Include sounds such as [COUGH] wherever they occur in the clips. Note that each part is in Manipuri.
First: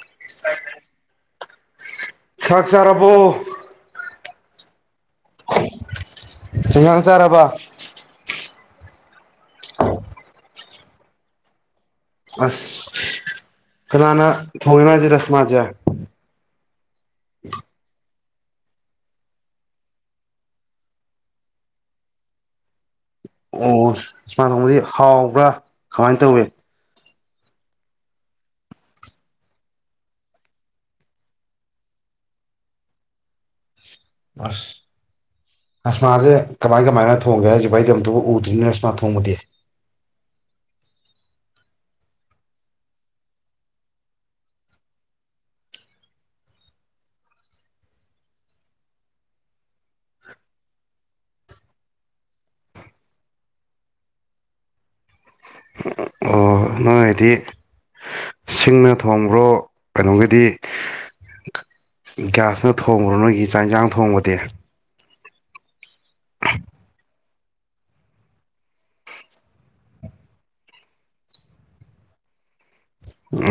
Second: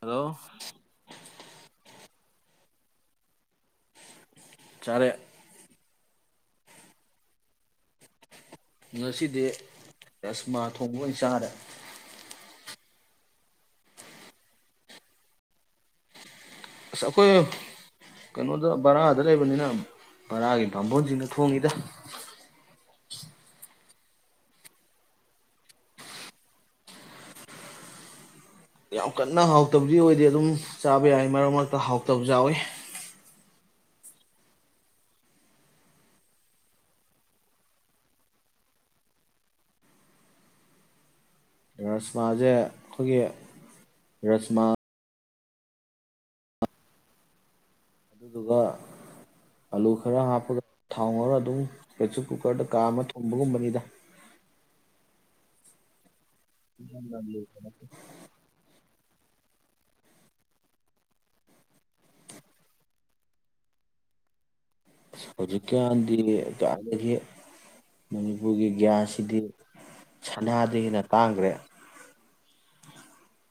ꯍꯜꯂꯣ [INAUDIBLE] ꯁꯛ ꯆꯥꯔꯕꯣ ꯆꯥꯔꯦ [INAUDIBLE] ꯀꯩ ꯖꯥꯡ ꯆꯥꯔꯕ ꯉꯁꯤꯗꯤ ꯔꯁꯃꯥ ꯊꯣꯡꯕ ꯑꯣꯏꯅ ꯆꯥꯔꯦ ꯑꯁ ꯀꯅꯥꯅ ꯊꯣꯡꯉꯤꯅꯣ ꯍꯥꯏꯁꯦ ꯔꯁꯃꯥꯁꯦ ꯑꯁ ꯑꯩꯈꯣꯏ ꯀꯩꯅꯣꯗ ꯕꯔꯥꯗ ꯂꯩꯕꯅꯤꯅ ꯕꯔꯥꯒꯤ ꯕꯥꯝꯕꯣꯟꯁꯤꯡꯅ ꯊꯣꯡꯉꯤꯗ ꯑꯣ ꯁꯥꯟ ꯊꯣꯡꯕꯗꯤ ꯍꯥꯎꯕ꯭ꯔ ꯀꯃꯥꯏ ꯇꯧꯏ ꯌꯥꯝ ꯀꯟꯅ ꯍꯥꯎꯇꯕꯗꯤ ꯑꯣꯏꯗꯦ ꯑꯗꯨꯝ ꯆꯥꯕ ꯌꯥꯏ ꯃꯔꯛ ꯃꯔꯛꯇ ꯍꯥꯎꯇꯕꯁꯨ ꯌꯥꯎꯋꯤ ꯑꯁ ꯔꯁꯃꯥꯁꯦ ꯀꯃꯥꯏ ꯀꯃꯥꯏꯅ ꯊꯣꯡꯒꯦ ꯍꯥꯏꯁꯤꯕꯣ ꯑꯩꯗꯤ ꯑꯝꯇꯕꯨ ꯎꯗ꯭ꯔꯤ ꯔꯁꯃꯥ ꯊꯣꯡꯕꯗꯤ ꯔꯁꯃꯥꯁꯦ ꯑꯩꯈꯣꯏꯒꯤ ꯔꯁꯃꯥ ꯑꯗꯨꯗꯨꯒ ꯑꯂꯨ ꯈꯔ ꯍꯥꯞꯄꯒ ꯊꯥꯎ ꯉꯧꯔ ꯑꯗꯨꯝ ꯄ꯭ꯔꯦꯁꯔ ꯀꯨꯀꯔꯗ ꯀꯥꯝꯃ ꯊꯣꯡꯕꯒꯨꯝꯕꯅꯤꯗ [INAUDIBLE] ꯑꯣ ꯅꯣꯉꯥꯏꯗꯤ ꯁꯤꯡꯅ ꯊꯣꯡꯕ꯭ꯔꯣ ꯀꯩꯅꯣꯒꯤꯗꯤ ꯒ꯭ꯌꯥꯁꯅ ꯊꯣꯡꯕ꯭ꯔꯣ ꯅꯣꯏꯒꯤ ꯆꯥꯛ ꯏꯟꯁꯥꯡ ꯊꯣꯡꯕꯗꯤ ꯍꯧꯖꯤꯛ ꯉꯥꯟꯗꯤꯌꯦ ꯀꯔꯥꯏꯗꯒꯤ ꯃꯅꯤꯄꯨꯔꯒꯤ ꯒ꯭ꯌꯥꯁꯁꯤꯗꯤ ꯁꯅꯥꯗꯒꯤ ꯍꯦꯟꯅ ꯇꯥꯡꯒ꯭ꯔꯦ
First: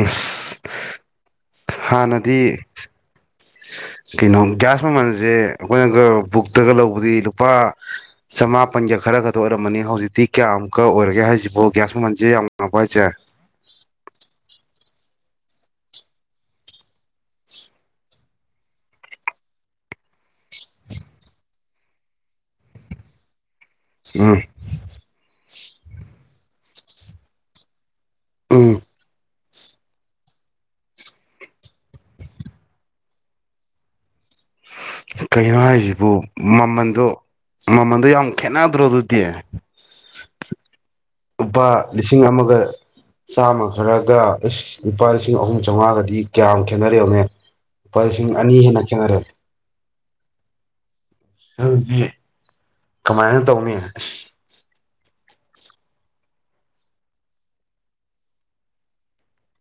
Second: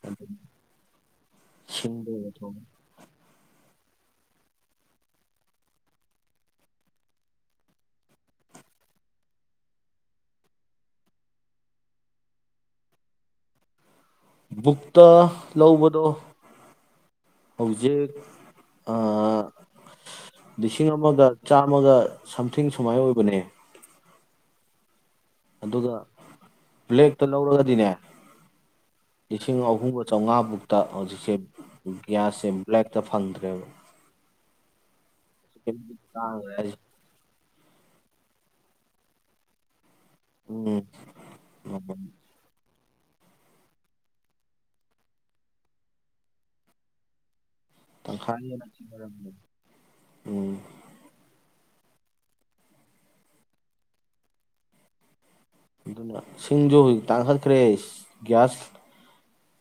ꯑꯁ ꯁꯤꯡꯗ ꯑꯣꯏꯅ ꯍꯥꯟꯅꯗꯤ ꯊꯣꯡꯉꯦ ꯀꯩꯅꯣ ꯒ꯭ꯌꯥꯁ ꯃꯃꯜꯁꯦ ꯑꯩꯈꯣꯏꯅꯒ ꯕꯨꯛꯇꯒ ꯂꯧꯕꯗꯤ ꯂꯨꯄꯥ ꯆꯃꯥꯄꯟꯒ ꯈꯔ ꯈꯛꯇ ꯑꯣꯏꯔꯝꯕꯅꯤ ꯍꯧꯖꯤꯛꯇꯤ ꯀꯌꯥꯃꯨꯛꯀ ꯑꯣꯏꯔꯒꯦ ꯍꯥꯏꯁꯤꯕꯣ ꯒ꯭ꯌꯥꯁ ꯃꯃꯜꯁꯦ ꯌꯥꯝ ꯋꯥꯡꯉꯕ ꯍꯥꯏꯁꯦ ꯕꯨꯛꯇ ꯂꯧꯕꯗꯣ ꯍꯧꯖꯤꯛ ꯑꯥ ꯂꯤꯁꯤꯡ ꯑꯃꯒ ꯆꯥꯝꯃꯒ ꯁꯝꯊꯤꯡ ꯁꯨꯃꯥꯏ ꯑꯣꯏꯕꯅꯦ ꯎꯝ ꯑꯗꯨꯒ ꯕ꯭ꯂꯦꯛꯇ ꯂꯧꯔꯒꯗꯤꯅꯦ ꯎꯝ ꯂꯤꯁꯤꯡ ꯑꯍꯨꯝꯒ ꯆꯧꯉꯥꯃꯨꯛꯇ ꯍꯧꯖꯤꯛꯁꯦ ꯒ꯭ꯌꯥꯁꯁꯦ ꯕ꯭ꯂꯦꯛꯇ ꯐꯪꯗ꯭ꯔꯦꯕ ꯀꯩꯅꯣ ꯍꯥꯏꯁꯤꯕꯨ ꯇꯥꯡꯈ꯭ꯔꯦ ꯍꯥꯏꯁꯦ ꯃꯃꯟꯗꯣ ꯃꯃꯟꯗꯣ ꯌꯥꯝ ꯈꯦꯠꯅꯗ꯭ꯔꯣ ꯑꯗꯨꯗꯤ ꯎꯝ ꯂꯨꯄꯥ ꯃꯃꯜ ꯂꯤꯁꯤꯡ ꯑꯃꯒ ꯆꯥꯝꯃ ꯈꯔꯒ ꯏꯁ ꯂꯨꯄꯥ ꯂꯤꯁꯤꯡ ꯑꯍꯨꯝ ꯆꯧꯉꯥꯒꯗꯤ ꯀꯌꯥꯝ ꯈꯦꯠꯅꯔꯦ ꯌꯦꯡꯉꯨꯅꯦ ꯂꯨꯄꯥ ꯂꯤꯁꯤꯡ ꯇꯪꯈꯥꯏ ꯑꯅꯤ ꯍꯦꯟꯅ ꯈꯦꯠꯅꯔꯦ [UNINTELLIGIBLE] ꯎꯝ ꯑꯗꯨꯗꯤ ꯀꯃꯥꯏꯅ ꯇꯧꯅꯤ ꯑꯁ ꯑꯗꯨꯅ ꯁꯤꯡꯖꯨ ꯇꯥꯡꯈꯠꯈ꯭ꯔꯦ ꯒ꯭ꯌꯥꯁ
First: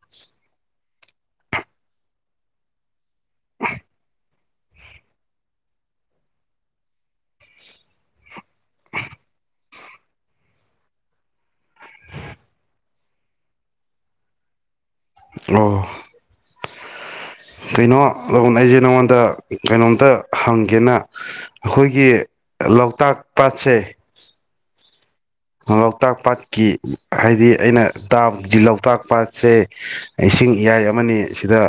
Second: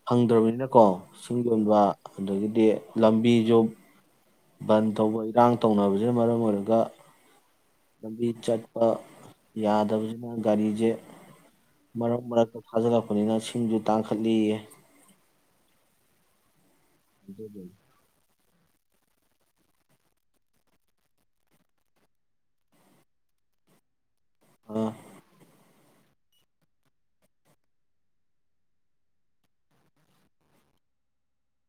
ꯐꯪꯗ꯭ꯔꯕꯅꯤꯅꯀꯣ ꯁꯤꯡ ꯌꯣꯟꯕ ꯑꯗꯒꯤꯗꯤ ꯂꯝꯕꯤꯁꯨ ꯕꯟ ꯇꯧꯕ ꯏꯔꯥꯡ ꯇꯧꯅꯕꯁꯤꯅ ꯃꯔꯝ ꯑꯣꯏꯔꯒ ꯂꯝꯕꯤ ꯆꯠꯄ ꯌꯥꯗꯝꯅꯤꯅ ꯒꯥꯔꯤꯁꯦ ꯃꯔꯛ ꯃꯔꯛꯇ ꯊꯥꯖꯤꯜꯂꯛꯄꯅꯤꯅ ꯁꯤꯡꯁꯨ ꯇꯥꯡꯈꯠꯂꯦꯌꯦ ꯑꯣ ꯀꯩꯅꯣ ꯑꯗꯣ ꯎꯅꯩꯁꯦ ꯅꯉꯣꯟꯗ ꯀꯩꯅꯣꯝꯇ ꯍꯪꯒꯦꯅ ꯑꯈꯣꯏꯒꯤ ꯂꯣꯛꯇꯥꯛ ꯄꯥꯠꯁꯦ ꯑꯣ ꯂꯣꯛꯇꯥꯛ ꯄꯥꯠꯀꯤ ꯍꯥꯏꯗꯤ ꯑꯩꯅ ꯇꯕꯗꯤ ꯂꯣꯛꯇꯥꯛ ꯄꯥꯠꯁꯦ ꯏꯁꯤꯡ ꯏꯌꯥꯏ ꯑꯃꯅꯤ ꯁꯤꯗ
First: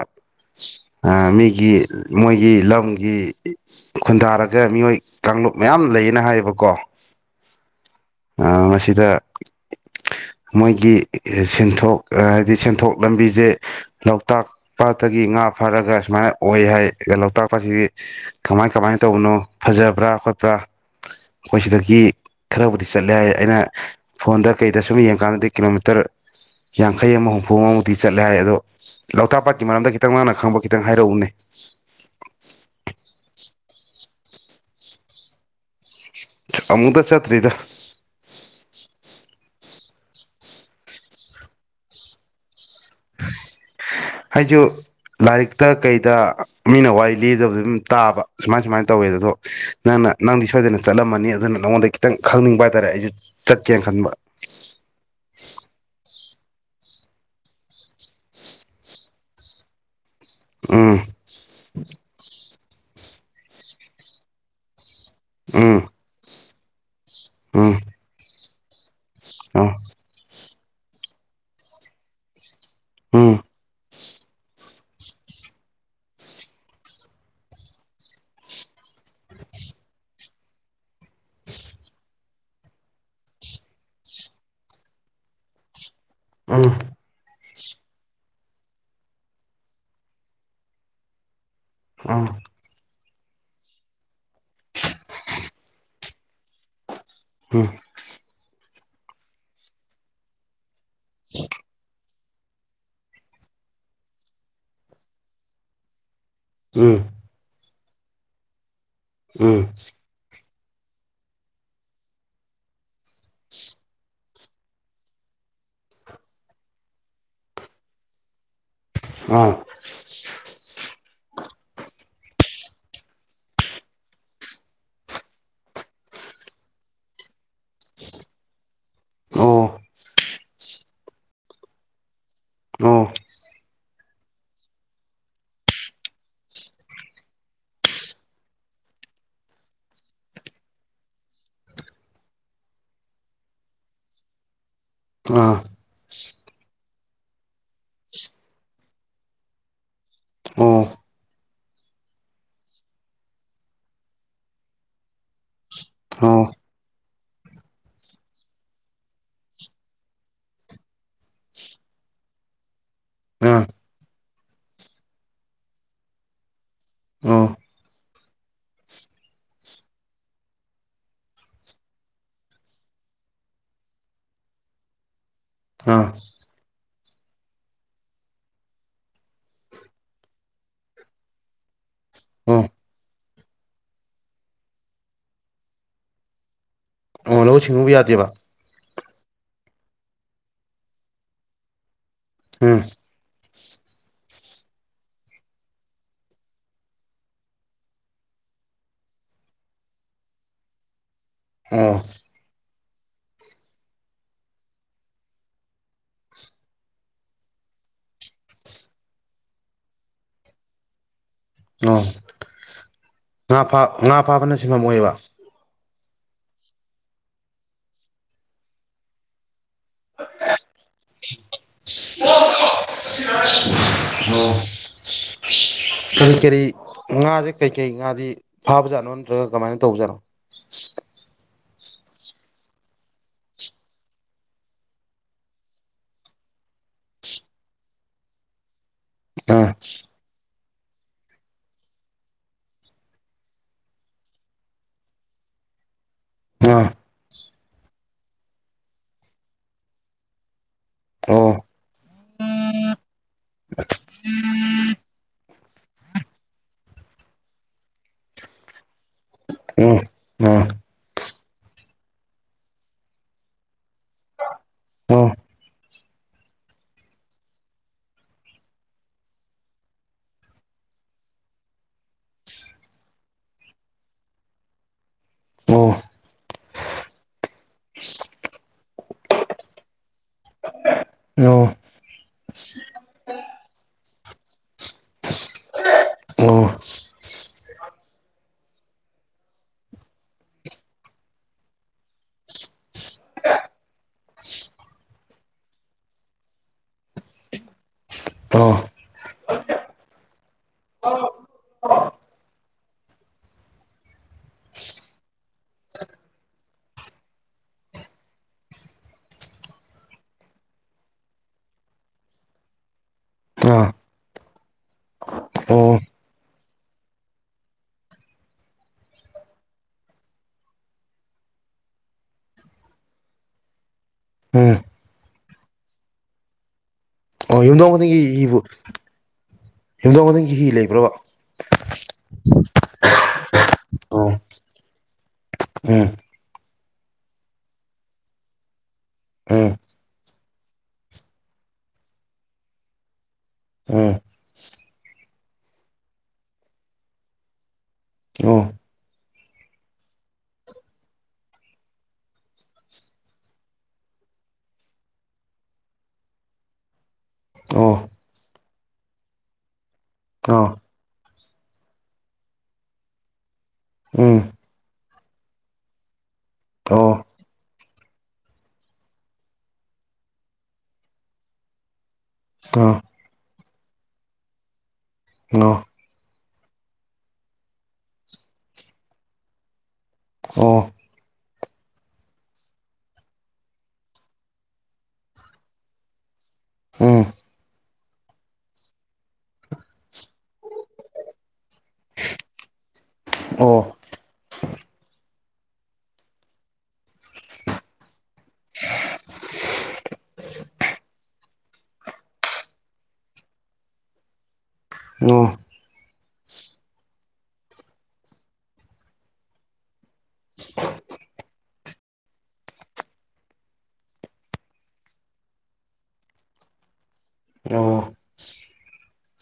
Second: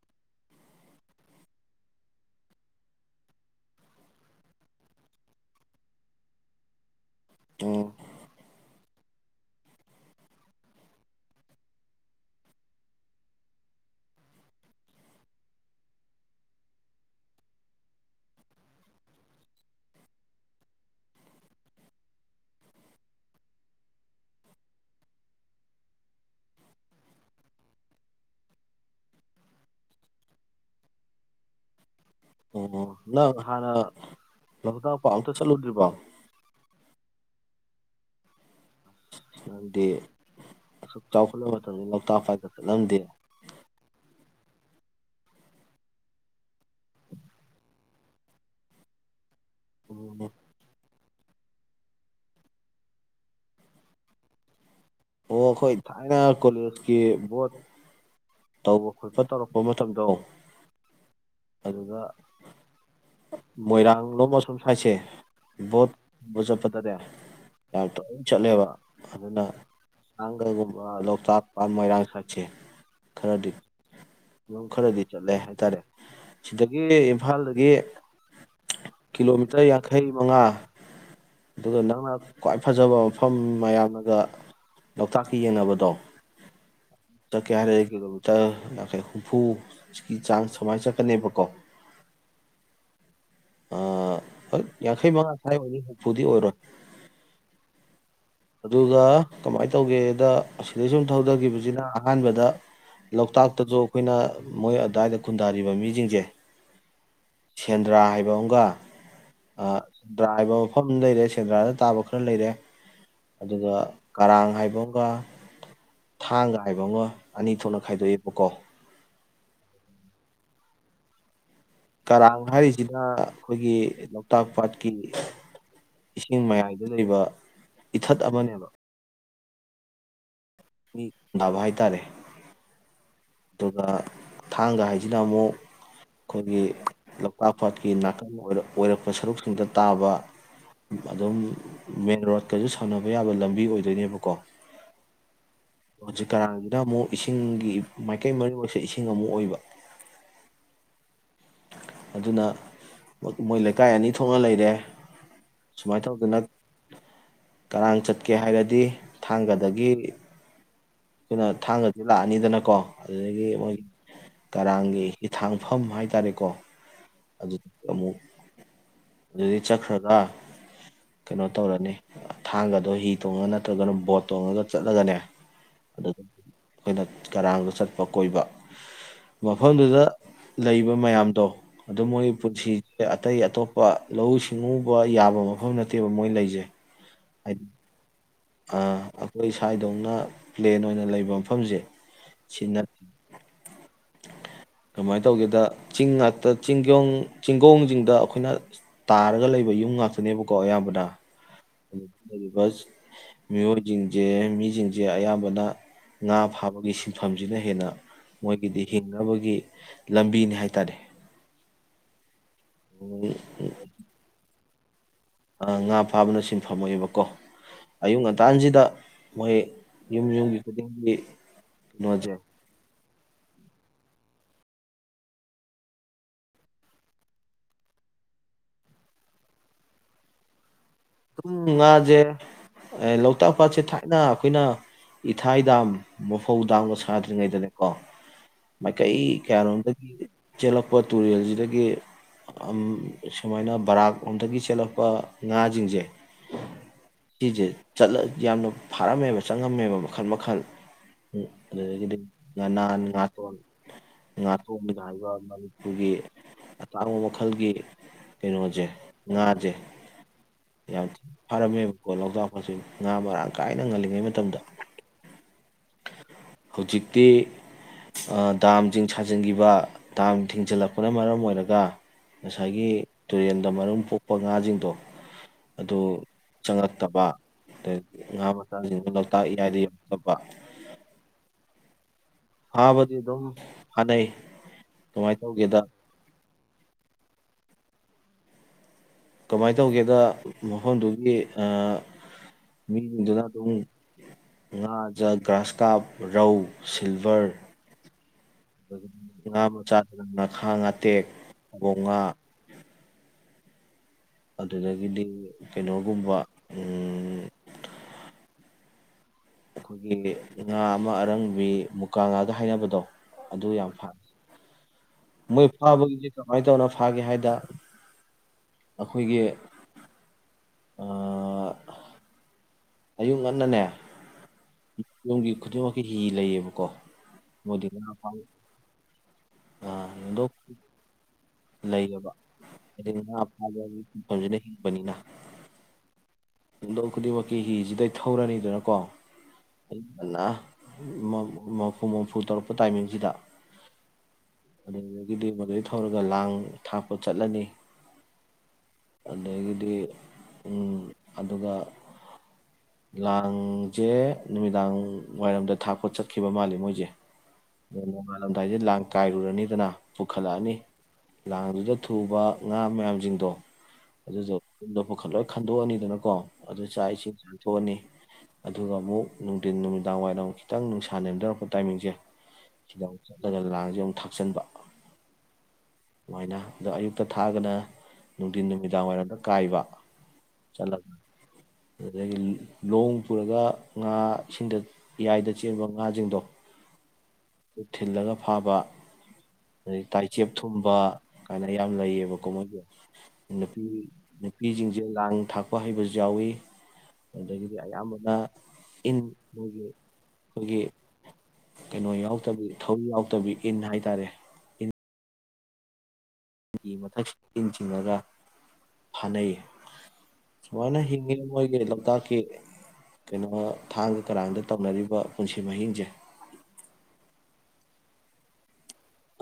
ꯃꯤꯒꯤ ꯃꯣꯏꯒꯤ ꯂꯝꯒꯤ ꯈꯨꯟꯗꯥꯔꯒ ꯃꯤꯑꯣꯏ ꯀꯥꯡꯂꯨꯞ ꯃꯌꯥꯝ ꯂꯩꯌꯦꯅ ꯍꯥꯏꯌꯦꯕꯀꯣ ꯑꯣ ꯁꯤꯗ ꯃꯣꯏꯒꯤ ꯁꯦꯟꯊꯣꯛ ꯍꯥꯏꯗꯤ ꯁꯦꯟꯊꯣꯛ ꯂꯝꯕꯤꯁꯦ ꯂꯣꯛꯇꯥꯛ ꯄꯥꯠꯇꯒꯤ ꯉꯥ ꯐꯥꯔꯒ ꯁꯨꯃꯥꯏꯅ ꯑꯣꯏ ꯍꯥꯏ ꯂꯣꯛꯇꯥꯛ ꯄꯥꯠꯁꯤ ꯀꯃꯥꯏ ꯀꯃꯥꯏꯅ ꯇꯧꯕꯅꯣ ꯐꯖꯕ꯭ꯔ ꯈꯣꯠꯄ꯭ꯔ ꯑꯩꯈꯣꯏ ꯁꯤꯗꯒꯤ ꯈꯔꯕꯨꯗꯤ ꯆꯠꯂꯦ ꯍꯥꯏ ꯑꯩꯅ ꯐꯣꯟꯗ ꯀꯩꯗ ꯁꯨꯝ ꯌꯦꯡꯀꯥꯟꯗꯗꯤ ꯀꯤꯂꯣꯃꯤꯇꯔ ꯌꯥꯡꯈꯩ ꯑꯃ ꯍꯨꯝꯐꯨ ꯃꯃꯨꯛꯇꯤ ꯆꯠꯂꯦ ꯍꯥꯏ ꯑꯗꯣ ꯂꯣꯛꯇꯥꯛ ꯄꯥꯠꯀꯤ ꯃꯔꯝꯗ ꯈꯤꯇꯪ ꯃꯥꯅ ꯈꯪꯕ ꯈꯤꯇꯪ ꯍꯥꯏꯔꯛꯎꯅꯦ ꯂꯣꯛꯗꯥꯛ ꯄꯥꯎ ꯑꯝꯇ ꯆꯠꯂꯨꯗ꯭ꯔꯤꯕꯣ ꯑꯃꯨꯛꯇ ꯆꯠꯇ꯭ꯔꯤꯗ ꯅꯪꯗꯤ ꯑꯁꯨꯛ ꯆꯥꯎꯈꯠꯂꯕ ꯃꯇꯝꯁꯤꯗ ꯂꯣꯛꯇꯥꯛ ꯄꯥꯠꯇ ꯍꯥꯏꯁꯨ ꯂꯥꯏꯔꯤꯛꯇ ꯀꯩꯗ ꯃꯤꯅ ꯋꯥꯔꯤ ꯂꯤꯗꯕꯗꯨ ꯑꯗꯨꯝ ꯇꯥꯕ ꯁꯨꯃꯥꯏ ꯁꯨꯃꯥꯏꯅ ꯇꯧꯋꯦ ꯑꯗꯣ ꯅꯪꯅ ꯎꯝ ꯅꯪꯗꯤ ꯁꯣꯏꯗ ꯅ ꯆꯠꯂꯝꯃꯅꯤ ꯑꯗꯨꯅ ꯅꯪꯉꯣꯟꯗ ꯈꯤꯇꯪ ꯈꯪꯅꯤꯡꯕ ꯍꯥꯏꯇꯥꯔꯦ ꯑꯩꯁꯨ ꯆꯠꯀꯦꯅ ꯈꯟꯕ ꯑꯣ ꯈꯣꯏ ꯊꯥꯏꯅꯦ ꯀꯣ ꯀꯦ ꯕꯣꯠ ꯇꯧꯕ ꯈꯣꯠꯄ ꯇꯧꯔꯛꯄ ꯃꯇꯝꯗꯣ ꯎꯝ ꯃꯣꯏꯔꯥꯡꯂꯣꯕ ꯑꯁꯣꯝ ꯁꯥꯏꯠꯁꯦ ꯎꯝ ꯕꯣꯠ ꯕ ꯆꯠꯄꯗꯅꯦ ꯎꯝ ꯌꯥꯇ ꯗꯨꯝ ꯆꯠꯂꯦꯕ ꯑꯗꯨꯅ ꯑ ꯅꯪꯀꯩꯒꯨꯝ ꯂꯣꯛꯇꯥꯛ ꯃꯣꯏꯔꯥꯡ ꯁꯥꯏꯗꯁꯦ ꯎꯝ ꯈꯔꯗꯤ ꯃ ꯈꯔꯗꯤ ꯆꯠꯂꯦ ꯍꯥꯏꯇꯥꯔꯦ ꯁꯤꯗꯒꯤ ꯏꯝꯐꯥꯜꯗꯒꯤ ꯀꯤꯂꯣꯃꯤꯇꯔ ꯌꯥꯡꯈꯩ ꯃꯉꯥ ꯑꯗꯨꯒ ꯅꯪꯅ ꯈ꯭ꯋꯥꯏ ꯐꯖꯕ ꯃꯐꯝ ꯃꯌꯥꯝꯅꯒ ꯂꯣꯛꯇꯥꯛꯀ ꯌꯦꯡꯅꯕꯗꯣ ꯑꯪ ꯇꯠꯀꯦ ꯍꯥꯏꯔ ꯀꯤꯂꯣꯃꯤꯇꯔ ꯌꯥꯡꯈꯩ ꯍꯨꯝꯐꯨꯒꯤ ꯆꯥꯡ ꯁꯨꯃꯥꯏꯅ ꯆꯠꯀꯅꯤꯕꯀꯣ ꯑꯥ ꯑꯥ ꯌꯥꯡꯈꯩ ꯃꯉꯥ ꯁ꯭ꯋꯥꯥꯏ ꯑꯣꯏꯅꯤ ꯍꯨꯝꯐꯨꯗꯤ ꯑꯣꯏꯔꯣꯏ ꯑꯝ ꯑꯗꯨꯒ ꯀꯃꯥꯏꯅ ꯇꯧꯒꯦꯗ ꯁꯤꯗꯩ ꯁꯨꯝ ꯊꯧꯗꯈꯤꯕꯁꯤꯅ ꯑꯍꯥꯟꯕꯗ ꯂꯣꯛꯇꯥꯛꯇꯖꯨ ꯑꯩꯈꯣꯏꯅ ꯃꯣꯏ ꯑꯗꯥꯏꯗ ꯈꯨꯟꯗꯥꯔꯤꯕ ꯃꯤꯁꯤꯡꯁꯦ ꯎꯝ ꯁꯦꯟꯗ꯭ꯔꯥ ꯍꯥꯏꯕ ꯑꯝꯒ ꯎꯝ ꯑ ꯗ꯭ꯔꯥꯏꯕ ꯃꯐꯝ ꯂꯩꯔꯦ ꯁꯦꯟꯗ꯭ꯔꯥꯗ ꯇꯥꯕ ꯈꯔ ꯂꯩꯔꯦ ꯑꯗꯨꯒ ꯀꯔꯥꯡ ꯍꯥꯏꯕ ꯑꯃꯒ ꯊꯥꯡꯒ ꯍꯥꯏꯕ ꯑꯃꯒ ꯑꯅꯤ ꯊꯣꯛꯅ ꯈꯥꯏꯗꯣꯛꯑꯦꯕꯀꯣ ꯑꯥ ꯀꯔꯥꯡ ꯍꯥꯏꯔꯤꯖꯤꯅ ꯑꯩꯈꯣꯏꯒꯤ ꯂꯣꯛꯇꯥꯛ ꯄꯥꯠꯀꯤ ꯏꯁꯤꯡ ꯃꯌꯥꯏꯗ ꯂꯩꯕ ꯏꯊꯠ ꯑꯃꯅꯦꯕ ꯑꯣ ꯃꯤ ꯗꯥꯕ ꯍꯥꯏꯇꯥꯔꯦ ꯑꯣ ꯑꯗꯨꯒ ꯊꯥꯡꯒ ꯍꯥꯏꯁꯤꯅ ꯑꯃꯨꯛ ꯑꯩꯈꯣꯏꯒꯤ ꯂꯣꯛꯇꯥꯛ ꯄꯥꯠꯀꯤ ꯅꯥꯀꯟ ꯑꯣꯏꯔꯛꯄ ꯁꯔꯨꯛꯁꯤꯡꯗ ꯇꯥꯕ ꯑꯗꯨꯝ ꯃꯦꯟ ꯔꯣꯗꯀꯁꯨ ꯁꯝꯅꯕ ꯌꯥꯕ ꯂꯝꯕꯤ ꯑꯣꯏꯗꯣꯏꯅꯦꯕꯀꯣ ꯑꯥ ꯍꯧꯖꯤꯛ ꯀꯔꯥꯡꯗ ꯑꯃꯨꯛ ꯏꯁꯤꯡꯒꯤ ꯃꯥꯏꯀꯩ ꯃꯔꯤꯃꯛꯁꯦ ꯏꯁꯤꯡ ꯑꯃꯨꯛ ꯑꯣꯏꯕ ꯑꯣ ꯑꯗꯨꯅ ꯃꯣꯏ ꯂꯩꯀꯥꯏ ꯑꯅꯤ ꯊꯣꯛꯅ ꯂꯩꯔꯦ ꯁꯨꯃꯥꯏꯅ ꯇꯧꯗ ꯑꯣ ꯅ ꯀꯔꯥꯡ ꯆꯠꯀꯦ ꯍꯥꯏꯔꯗꯤ ꯊꯥꯡꯒꯗꯒꯤ ꯑꯩꯈꯣꯏꯅ ꯊꯥꯡꯒꯗꯤ ꯂꯥꯛꯑꯅꯤꯗꯅꯀꯣ ꯑꯗꯨꯗꯒꯤ ꯑꯥ ꯃꯣꯏꯒꯤ ꯀꯔꯥꯡꯒꯤ ꯍꯊꯥꯡꯐꯝ ꯍꯥꯏ ꯇꯔꯦꯀꯣ ꯑꯣ ꯑꯗꯨ ꯑꯃꯨꯛ ꯑꯗꯨꯗꯒꯤ ꯆꯠꯈ꯭ꯔꯒ ꯀꯩꯅꯣ ꯇꯧꯔꯅꯤ ꯊꯥꯡꯒꯗꯣ ꯍꯤ ꯇꯣꯡꯉ ꯅꯠꯇ꯭ꯔꯒꯅ ꯕꯣꯠ ꯇꯣꯡꯉꯒ ꯆꯠꯂꯒꯅꯦ ꯑꯥ ꯑꯗꯨꯗ ꯑꯩꯈꯣꯏꯅ ꯀꯔꯥꯡꯗ ꯆꯠꯄ ꯀꯣꯏꯕ ꯃꯐꯝꯗꯨꯗ ꯂꯩꯕ ꯃꯌꯥꯝꯗꯣ ꯑꯗꯨ ꯃꯣꯏꯒꯤ ꯑꯣ ꯄꯨꯟꯁꯤꯁꯦ ꯑꯇꯩ ꯑꯇꯣꯞꯄ ꯂꯧꯎ ꯁꯤꯡꯎꯕ ꯌꯥꯕ ꯃꯐꯝ ꯅꯠꯇꯦꯕ ꯃꯣꯏ ꯂꯩꯖꯦ ꯑꯣ ꯂꯧꯎ ꯁꯤꯡꯎꯕ ꯌꯥꯗꯦꯕ ꯑꯥ ꯑꯩꯈꯣꯏ ꯁꯥꯏꯗꯧꯅ ꯄ꯭ꯂꯦꯟ ꯑꯣꯏꯅ ꯂꯩꯕ ꯃꯐꯝꯖꯦ ꯎꯝ ꯁꯤꯟꯅ ꯀꯃꯥꯏꯅ ꯇꯧꯒꯦꯗ ꯆꯤꯡ ꯉꯥꯛꯇ ꯆꯤꯡꯒꯣꯡ ꯆꯤꯡꯒꯣꯡꯖꯤꯡꯗ ꯑꯩꯈꯣꯏꯅ ꯇꯥꯔꯒ ꯂꯩꯕ ꯌꯨꯝ ꯉꯥꯛꯇꯅꯦꯕꯀꯣ ꯑꯌꯥꯝꯕꯅ ꯑ ꯂꯩꯔꯤꯕ ꯃꯤꯑꯣꯏꯁꯤꯡꯁꯦ ꯃꯤꯁꯤꯡꯁꯦ ꯑꯌꯥꯝꯕꯅ ꯉꯥ ꯐꯥꯕꯒꯤ ꯁꯤꯟꯐꯝꯁꯤꯅ ꯍꯦꯟꯅ ꯃꯣꯏꯒꯤꯗꯤ ꯍꯤꯡꯅꯕꯒꯤ ꯂꯝꯕꯤꯅꯤ ꯍꯥꯏ ꯇꯥꯔꯦ ꯑꯥ ꯉꯥ ꯐ ꯉꯥ ꯐꯥꯕꯅ ꯁꯤꯟꯐꯝꯦ ꯑꯣꯏꯕ ꯑꯥ ꯉꯥ ꯐꯥꯕꯅ ꯁꯤꯟꯐꯝ ꯑꯣꯏꯌꯦꯕꯀꯣ ꯑꯌꯨꯛ ꯉꯟꯇꯥꯥꯟꯁꯤꯗ ꯃꯣꯏ ꯌꯨꯝ ꯌꯨꯝꯒꯤ ꯈꯨꯗꯤꯡꯒꯤ ꯅꯣꯟꯖ ꯀꯔꯤ ꯀꯔꯤ ꯉꯥꯖꯦ ꯀꯩꯀꯩ ꯉꯥꯗꯤ ꯐꯥꯕꯖꯥꯠꯅꯣ ꯅꯠꯇ꯭ꯔꯒ ꯀꯃꯥꯏꯅ ꯇꯧꯕꯖꯥꯠꯅꯣ ꯑꯗꯨꯝ ꯉꯥꯁꯦ ꯂꯣꯛꯇꯥꯛ ꯄꯥꯠꯁꯦ ꯊꯥꯏꯅ ꯑꯩꯈꯣꯏꯅ ꯏꯊꯥꯏ ꯗꯥꯝ ꯃꯐꯧ ꯗꯥꯝꯒ ꯁꯥꯗ꯭ꯔꯤꯉꯩꯗꯅꯦꯀꯣ ꯃꯥꯏꯀꯩ ꯑꯥ ꯀꯌꯥꯔꯣꯝꯗꯒꯤ ꯆꯦꯜꯂꯛꯄ ꯇꯨꯔꯦꯜꯖꯤꯗꯒꯤ ꯁꯨꯃꯥꯏꯅ ꯕꯔꯥꯛꯂꯣꯝꯗꯒꯤ ꯆꯦꯜꯂꯛꯄ ꯉꯥꯖꯤꯡꯖꯦ ꯑꯥ ꯁꯤꯁꯦ ꯆꯠꯂ ꯌꯥꯝꯅ ꯐꯥꯔꯝꯃꯦꯕ ꯆꯪꯉꯝꯃꯦꯕ ꯃꯈꯜ ꯃꯈꯜ ꯎꯝ ꯑꯣ ꯑꯗꯨꯗꯒꯤꯗꯤ ꯉꯥꯅꯥꯟ ꯉꯥꯇꯣꯟ ꯉꯥꯇꯣꯟ ꯍꯥꯏꯕ ꯃꯅꯤꯄꯨꯔꯒꯤ ꯑꯇꯥꯡꯕ ꯃꯈꯜꯒꯤ ꯀꯩꯅꯣꯖꯦ ꯉꯥꯖꯦ ꯎꯝ ꯑꯥ ꯌꯥꯝ ꯊꯤ ꯐꯥꯔꯝꯃꯦꯕꯀꯣ ꯂꯣꯛꯇꯥꯛ ꯄꯥꯠꯁꯤ ꯉꯥ ꯃꯔꯥꯡ ꯀꯥꯏꯅ ꯉꯜꯂꯤꯉꯩ ꯃꯇꯝꯗ ꯑꯣ ꯍꯧꯖꯤꯛꯇꯤ ꯗꯥꯝꯁꯤꯡ ꯁꯥꯖꯤꯟꯈꯤꯕ ꯗꯥꯝ ꯊꯤꯡꯖꯤꯜꯂꯛꯄꯅ ꯃꯔꯝ ꯑꯣꯏꯔꯒ ꯉꯁꯥꯏꯒꯤ ꯇꯨꯔꯦꯟꯗ ꯃꯔꯨꯝ ꯄꯣꯛꯄ ꯉꯥꯁꯤꯡꯗꯣ ꯑꯣ ꯑꯗꯨ ꯆꯪꯉꯛꯇꯕ ꯑꯩ ꯉꯥ ꯃꯆꯥꯁꯤꯡꯗꯣ ꯂꯣꯛꯇꯥꯛ ꯏꯌꯥꯏꯗ ꯌꯧꯔꯛꯇꯕ ꯑꯣ ꯊꯕꯗꯤ ꯑꯗꯨꯝ ꯍꯥꯟꯅꯩ ꯀꯃꯥꯏꯅ ꯇꯧꯒꯦꯗ ꯑꯣ ꯀꯃꯥꯏꯅ ꯇꯧꯒꯦꯗ ꯃꯐꯝꯗꯨꯒꯤ ꯃꯤꯁꯤꯡꯗꯨꯅ ꯑꯗꯨꯝ ꯉꯥ ꯒ꯭ꯔꯥꯁ ꯀꯥꯞ ꯔꯧ ꯁꯤꯜꯚꯔ ꯑꯣ ꯑꯗꯒꯤ ꯉꯥ ꯃꯆꯥꯗ ꯉꯈꯥ ꯉꯥꯇꯦꯛ ꯑꯕꯣꯛ ꯉꯥ ꯑꯗꯨꯗꯒꯤꯗꯤ ꯀꯩꯅꯣꯒꯨꯝꯕ ꯎꯝ ꯑꯩꯈꯣꯏꯒꯤ ꯉꯥ ꯑꯃ ꯑꯔꯪꯕꯤ ꯃꯨꯀꯥ ꯉꯥꯒ ꯍꯥꯏꯅꯕꯗꯣ ꯑꯗꯨ ꯌꯥꯝ ꯑꯥ ꯐꯥ ꯃꯣꯏ ꯑꯣ ꯐꯥꯕꯒꯤꯗꯤ ꯀꯃꯥꯏ ꯇꯧꯅ ꯐꯥꯒꯦ ꯍꯥꯏꯗ ꯑꯩꯈꯣꯏꯒꯤ ꯑꯥ ꯑꯌꯨꯛ ꯉꯟꯅꯅꯦ [INAUDIBLE] ꯌꯨꯝꯒꯤ ꯈꯨꯗꯤꯡꯃꯛꯀꯤ ꯍꯤ ꯂꯩꯌꯦꯕꯀꯣ ꯑꯣ ꯃꯣꯏꯗꯤ ꯌꯨꯝꯊꯣꯡ ꯉꯥ ꯈꯨꯗꯤꯡꯒꯤ ꯐꯥꯕ ꯏꯕꯨ ꯌꯨꯝꯗꯣꯡ ꯌꯨꯝꯊꯣꯡ ꯈꯨꯗꯤꯒꯤ ꯍꯤ ꯂꯩꯕ꯭ꯔꯕ ꯂꯩꯌꯦꯕ ꯑꯩ ꯉꯥ ꯐꯥꯕꯒꯤ ꯑꯣ ꯐꯖꯅ ꯍꯤꯡꯕꯅꯤꯅ ꯎꯝ ꯌꯨꯝꯗꯣꯛ ꯈꯨꯗꯤꯡꯃꯛꯀꯤ ꯍꯤꯁꯤꯗꯩ ꯊꯧꯔꯅꯤꯗꯅꯀꯣ ꯎꯝ ꯅ ꯃꯐꯨ ꯃꯔꯐꯨ ꯇꯧꯔꯛꯄ ꯇꯥꯏꯃꯤꯡꯁꯤꯗ ꯎꯝ ꯑꯗꯨꯗꯒꯤꯗꯤ ꯃꯗꯨꯗꯩ ꯊꯧꯔꯒ ꯂꯥꯡ ꯊꯥꯛꯄ ꯆꯠꯂꯅꯤ ꯑꯣ ꯑꯗꯩꯒꯤꯗꯤ ꯎꯝ ꯑꯗꯨꯒ ꯂꯥꯡꯁꯦ ꯅꯨꯃꯤꯗꯥꯡ ꯋꯥꯏꯔꯝꯗ ꯊꯥꯛꯄ ꯆꯠꯈꯤꯕ ꯃꯥꯜꯂꯤ ꯃꯣꯏꯁꯦ ꯑꯣ ꯑ ꯅꯣꯡꯉꯥꯜꯂꯝꯗꯥꯏꯗ ꯂꯥꯡ ꯀꯥꯏꯔꯨꯔꯅꯤꯗꯅ ꯑꯥ ꯄꯨꯈꯠꯂꯛꯑꯅꯤ ꯂꯥꯡꯗꯨꯗ ꯊꯨꯕ ꯉꯥ ꯃꯌꯥꯝꯁꯤꯡꯗꯣ ꯎꯝ ꯑꯗꯨꯗꯣ ꯂꯣꯏ ꯄꯨ ꯈꯟꯗꯣꯛꯑꯅꯤꯗꯅ ꯀꯣ ꯑꯗꯨ ꯆꯥꯛ ꯑꯣ ꯏꯁꯤꯡ ꯆꯥꯊꯣꯛꯑꯅꯤ ꯑꯗꯨꯒ ꯑꯃꯨꯛ ꯅꯨꯡꯊꯤꯟ ꯅꯨꯃꯤꯗꯥꯡ ꯋꯥꯏꯔꯝ ꯈꯤꯇꯪ ꯅꯨꯡꯁꯥ ꯅꯦꯝꯊꯔꯛꯄ ꯇꯥꯏꯃꯤꯡꯖꯦ ꯑꯥ ꯌꯧꯖ ꯑꯩꯅ ꯂꯥꯡꯁꯦ ꯑꯃꯨꯛ ꯊꯥꯛꯆꯟꯕ ꯅꯣ ꯁꯨꯃꯥꯏꯅ ꯑꯗꯣ ꯑꯌꯨꯛꯇ ꯊꯥꯔꯒꯅ ꯅꯨꯡꯊꯤꯟ ꯅꯨꯃꯤꯗꯥꯡ ꯋꯥꯏꯔꯝꯗ ꯀꯥꯏꯕ ꯑꯣ ꯆꯠꯂꯒ ꯑꯗꯨꯗꯒꯤ ꯂꯣꯡ ꯄꯨꯔꯒ ꯉꯥ ꯏꯁꯤꯡꯗ ꯌꯥꯏꯗ ꯆꯦꯟꯕ ꯉꯥ ꯖꯤꯡꯗꯣ ꯎꯝ ꯊꯤꯜꯂꯒ ꯐꯥꯕ ꯑꯗꯩ ꯇꯥꯏꯆꯦꯞ ꯊꯨꯝꯕ ꯀꯥꯏꯅ ꯌꯥꯝ ꯂꯩꯌꯦꯕꯀꯣ ꯃꯣꯏꯒꯤ ꯑꯣ ꯅꯨꯄꯤ ꯅꯨꯄꯤꯁꯤꯡꯁꯦ ꯂꯥꯡ ꯊꯥꯛꯄ ꯍꯩꯕꯁꯨ ꯌꯥꯎꯋꯤ ꯑꯗꯒꯤꯗꯤ ꯑꯌꯥꯝꯕꯅ ꯏꯟ ꯃꯣꯏꯒꯤ ꯑꯩꯈꯣꯏꯒꯤ ꯀꯩꯅꯣ ꯌꯥꯎ ꯊꯧꯔꯤ ꯌꯥꯎꯗꯕꯤ ꯏꯟ ꯍꯥꯏꯇꯥꯔꯦ ꯏꯟ ꯑꯣ ꯒꯤ ꯃꯊꯛ ꯏꯟ ꯆꯤꯡꯉꯒ ꯐꯥꯅꯩꯌꯦ ꯁꯨꯃꯥꯏꯅ ꯍꯤꯡꯉꯤ ꯃꯣꯏꯒꯤ ꯂꯣꯛꯇꯥꯛꯀꯤ ꯀꯩꯅꯣ ꯊꯥꯡꯒ ꯀꯔꯥꯡꯗ ꯇꯧꯅꯔꯤꯕ ꯄꯨꯟꯁꯤ ꯃꯍꯤꯡꯖꯦ ꯑꯣ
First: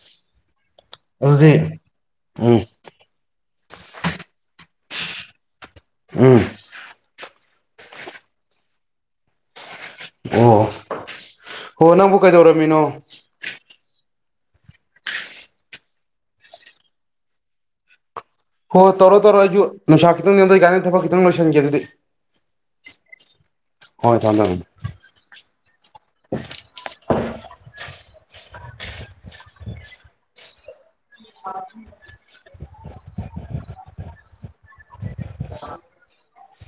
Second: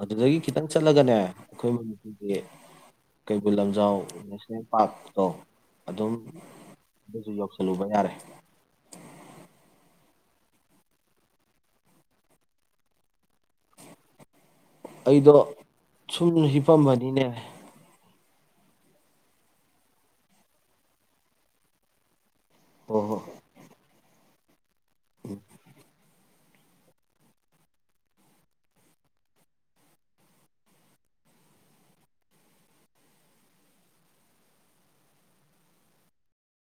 ꯑꯗꯨꯗꯒꯤ ꯈꯤꯇꯪ ꯆꯠꯂꯒꯅꯦ ꯑꯗꯨꯗꯤ ꯈꯣꯏ ꯃꯅꯤꯄꯨꯔꯒꯤ ꯎꯝ ꯀꯩꯕꯨꯜ ꯂꯝꯖꯥꯎ ꯅꯦꯁꯅꯦꯜ ꯄꯥꯔꯛꯇꯣ ꯑꯗꯨꯝ ꯎꯝ ꯑꯗꯨꯁꯨ ꯌꯧꯁꯜꯂꯨꯕ ꯌꯥꯔꯦ ꯑꯣ ꯍꯣ ꯅꯪꯕꯨ ꯀꯩꯗꯧꯔꯝꯃꯤꯅꯣ ꯑꯩꯗꯣ ꯁꯨꯝ ꯍꯤꯄꯝꯕꯅꯤꯅꯦ ꯍꯣꯏ ꯇꯧꯔꯣ ꯇꯧꯔ ꯑꯩꯁꯨ ꯅꯨꯡꯁꯥ ꯈꯤꯇꯪ ꯅꯦꯝꯗꯩꯀꯥꯟ ꯊꯕꯛ ꯈꯤꯇꯪ ꯂꯣꯏꯁꯟꯒꯦ ꯑꯗꯨꯗꯤ ꯍꯣ ꯍꯣ ꯍꯣꯏ ꯊꯝ ꯊꯝꯃꯦ [INAUDIBLE] [INAUDIBLE] [INAUDIBLE]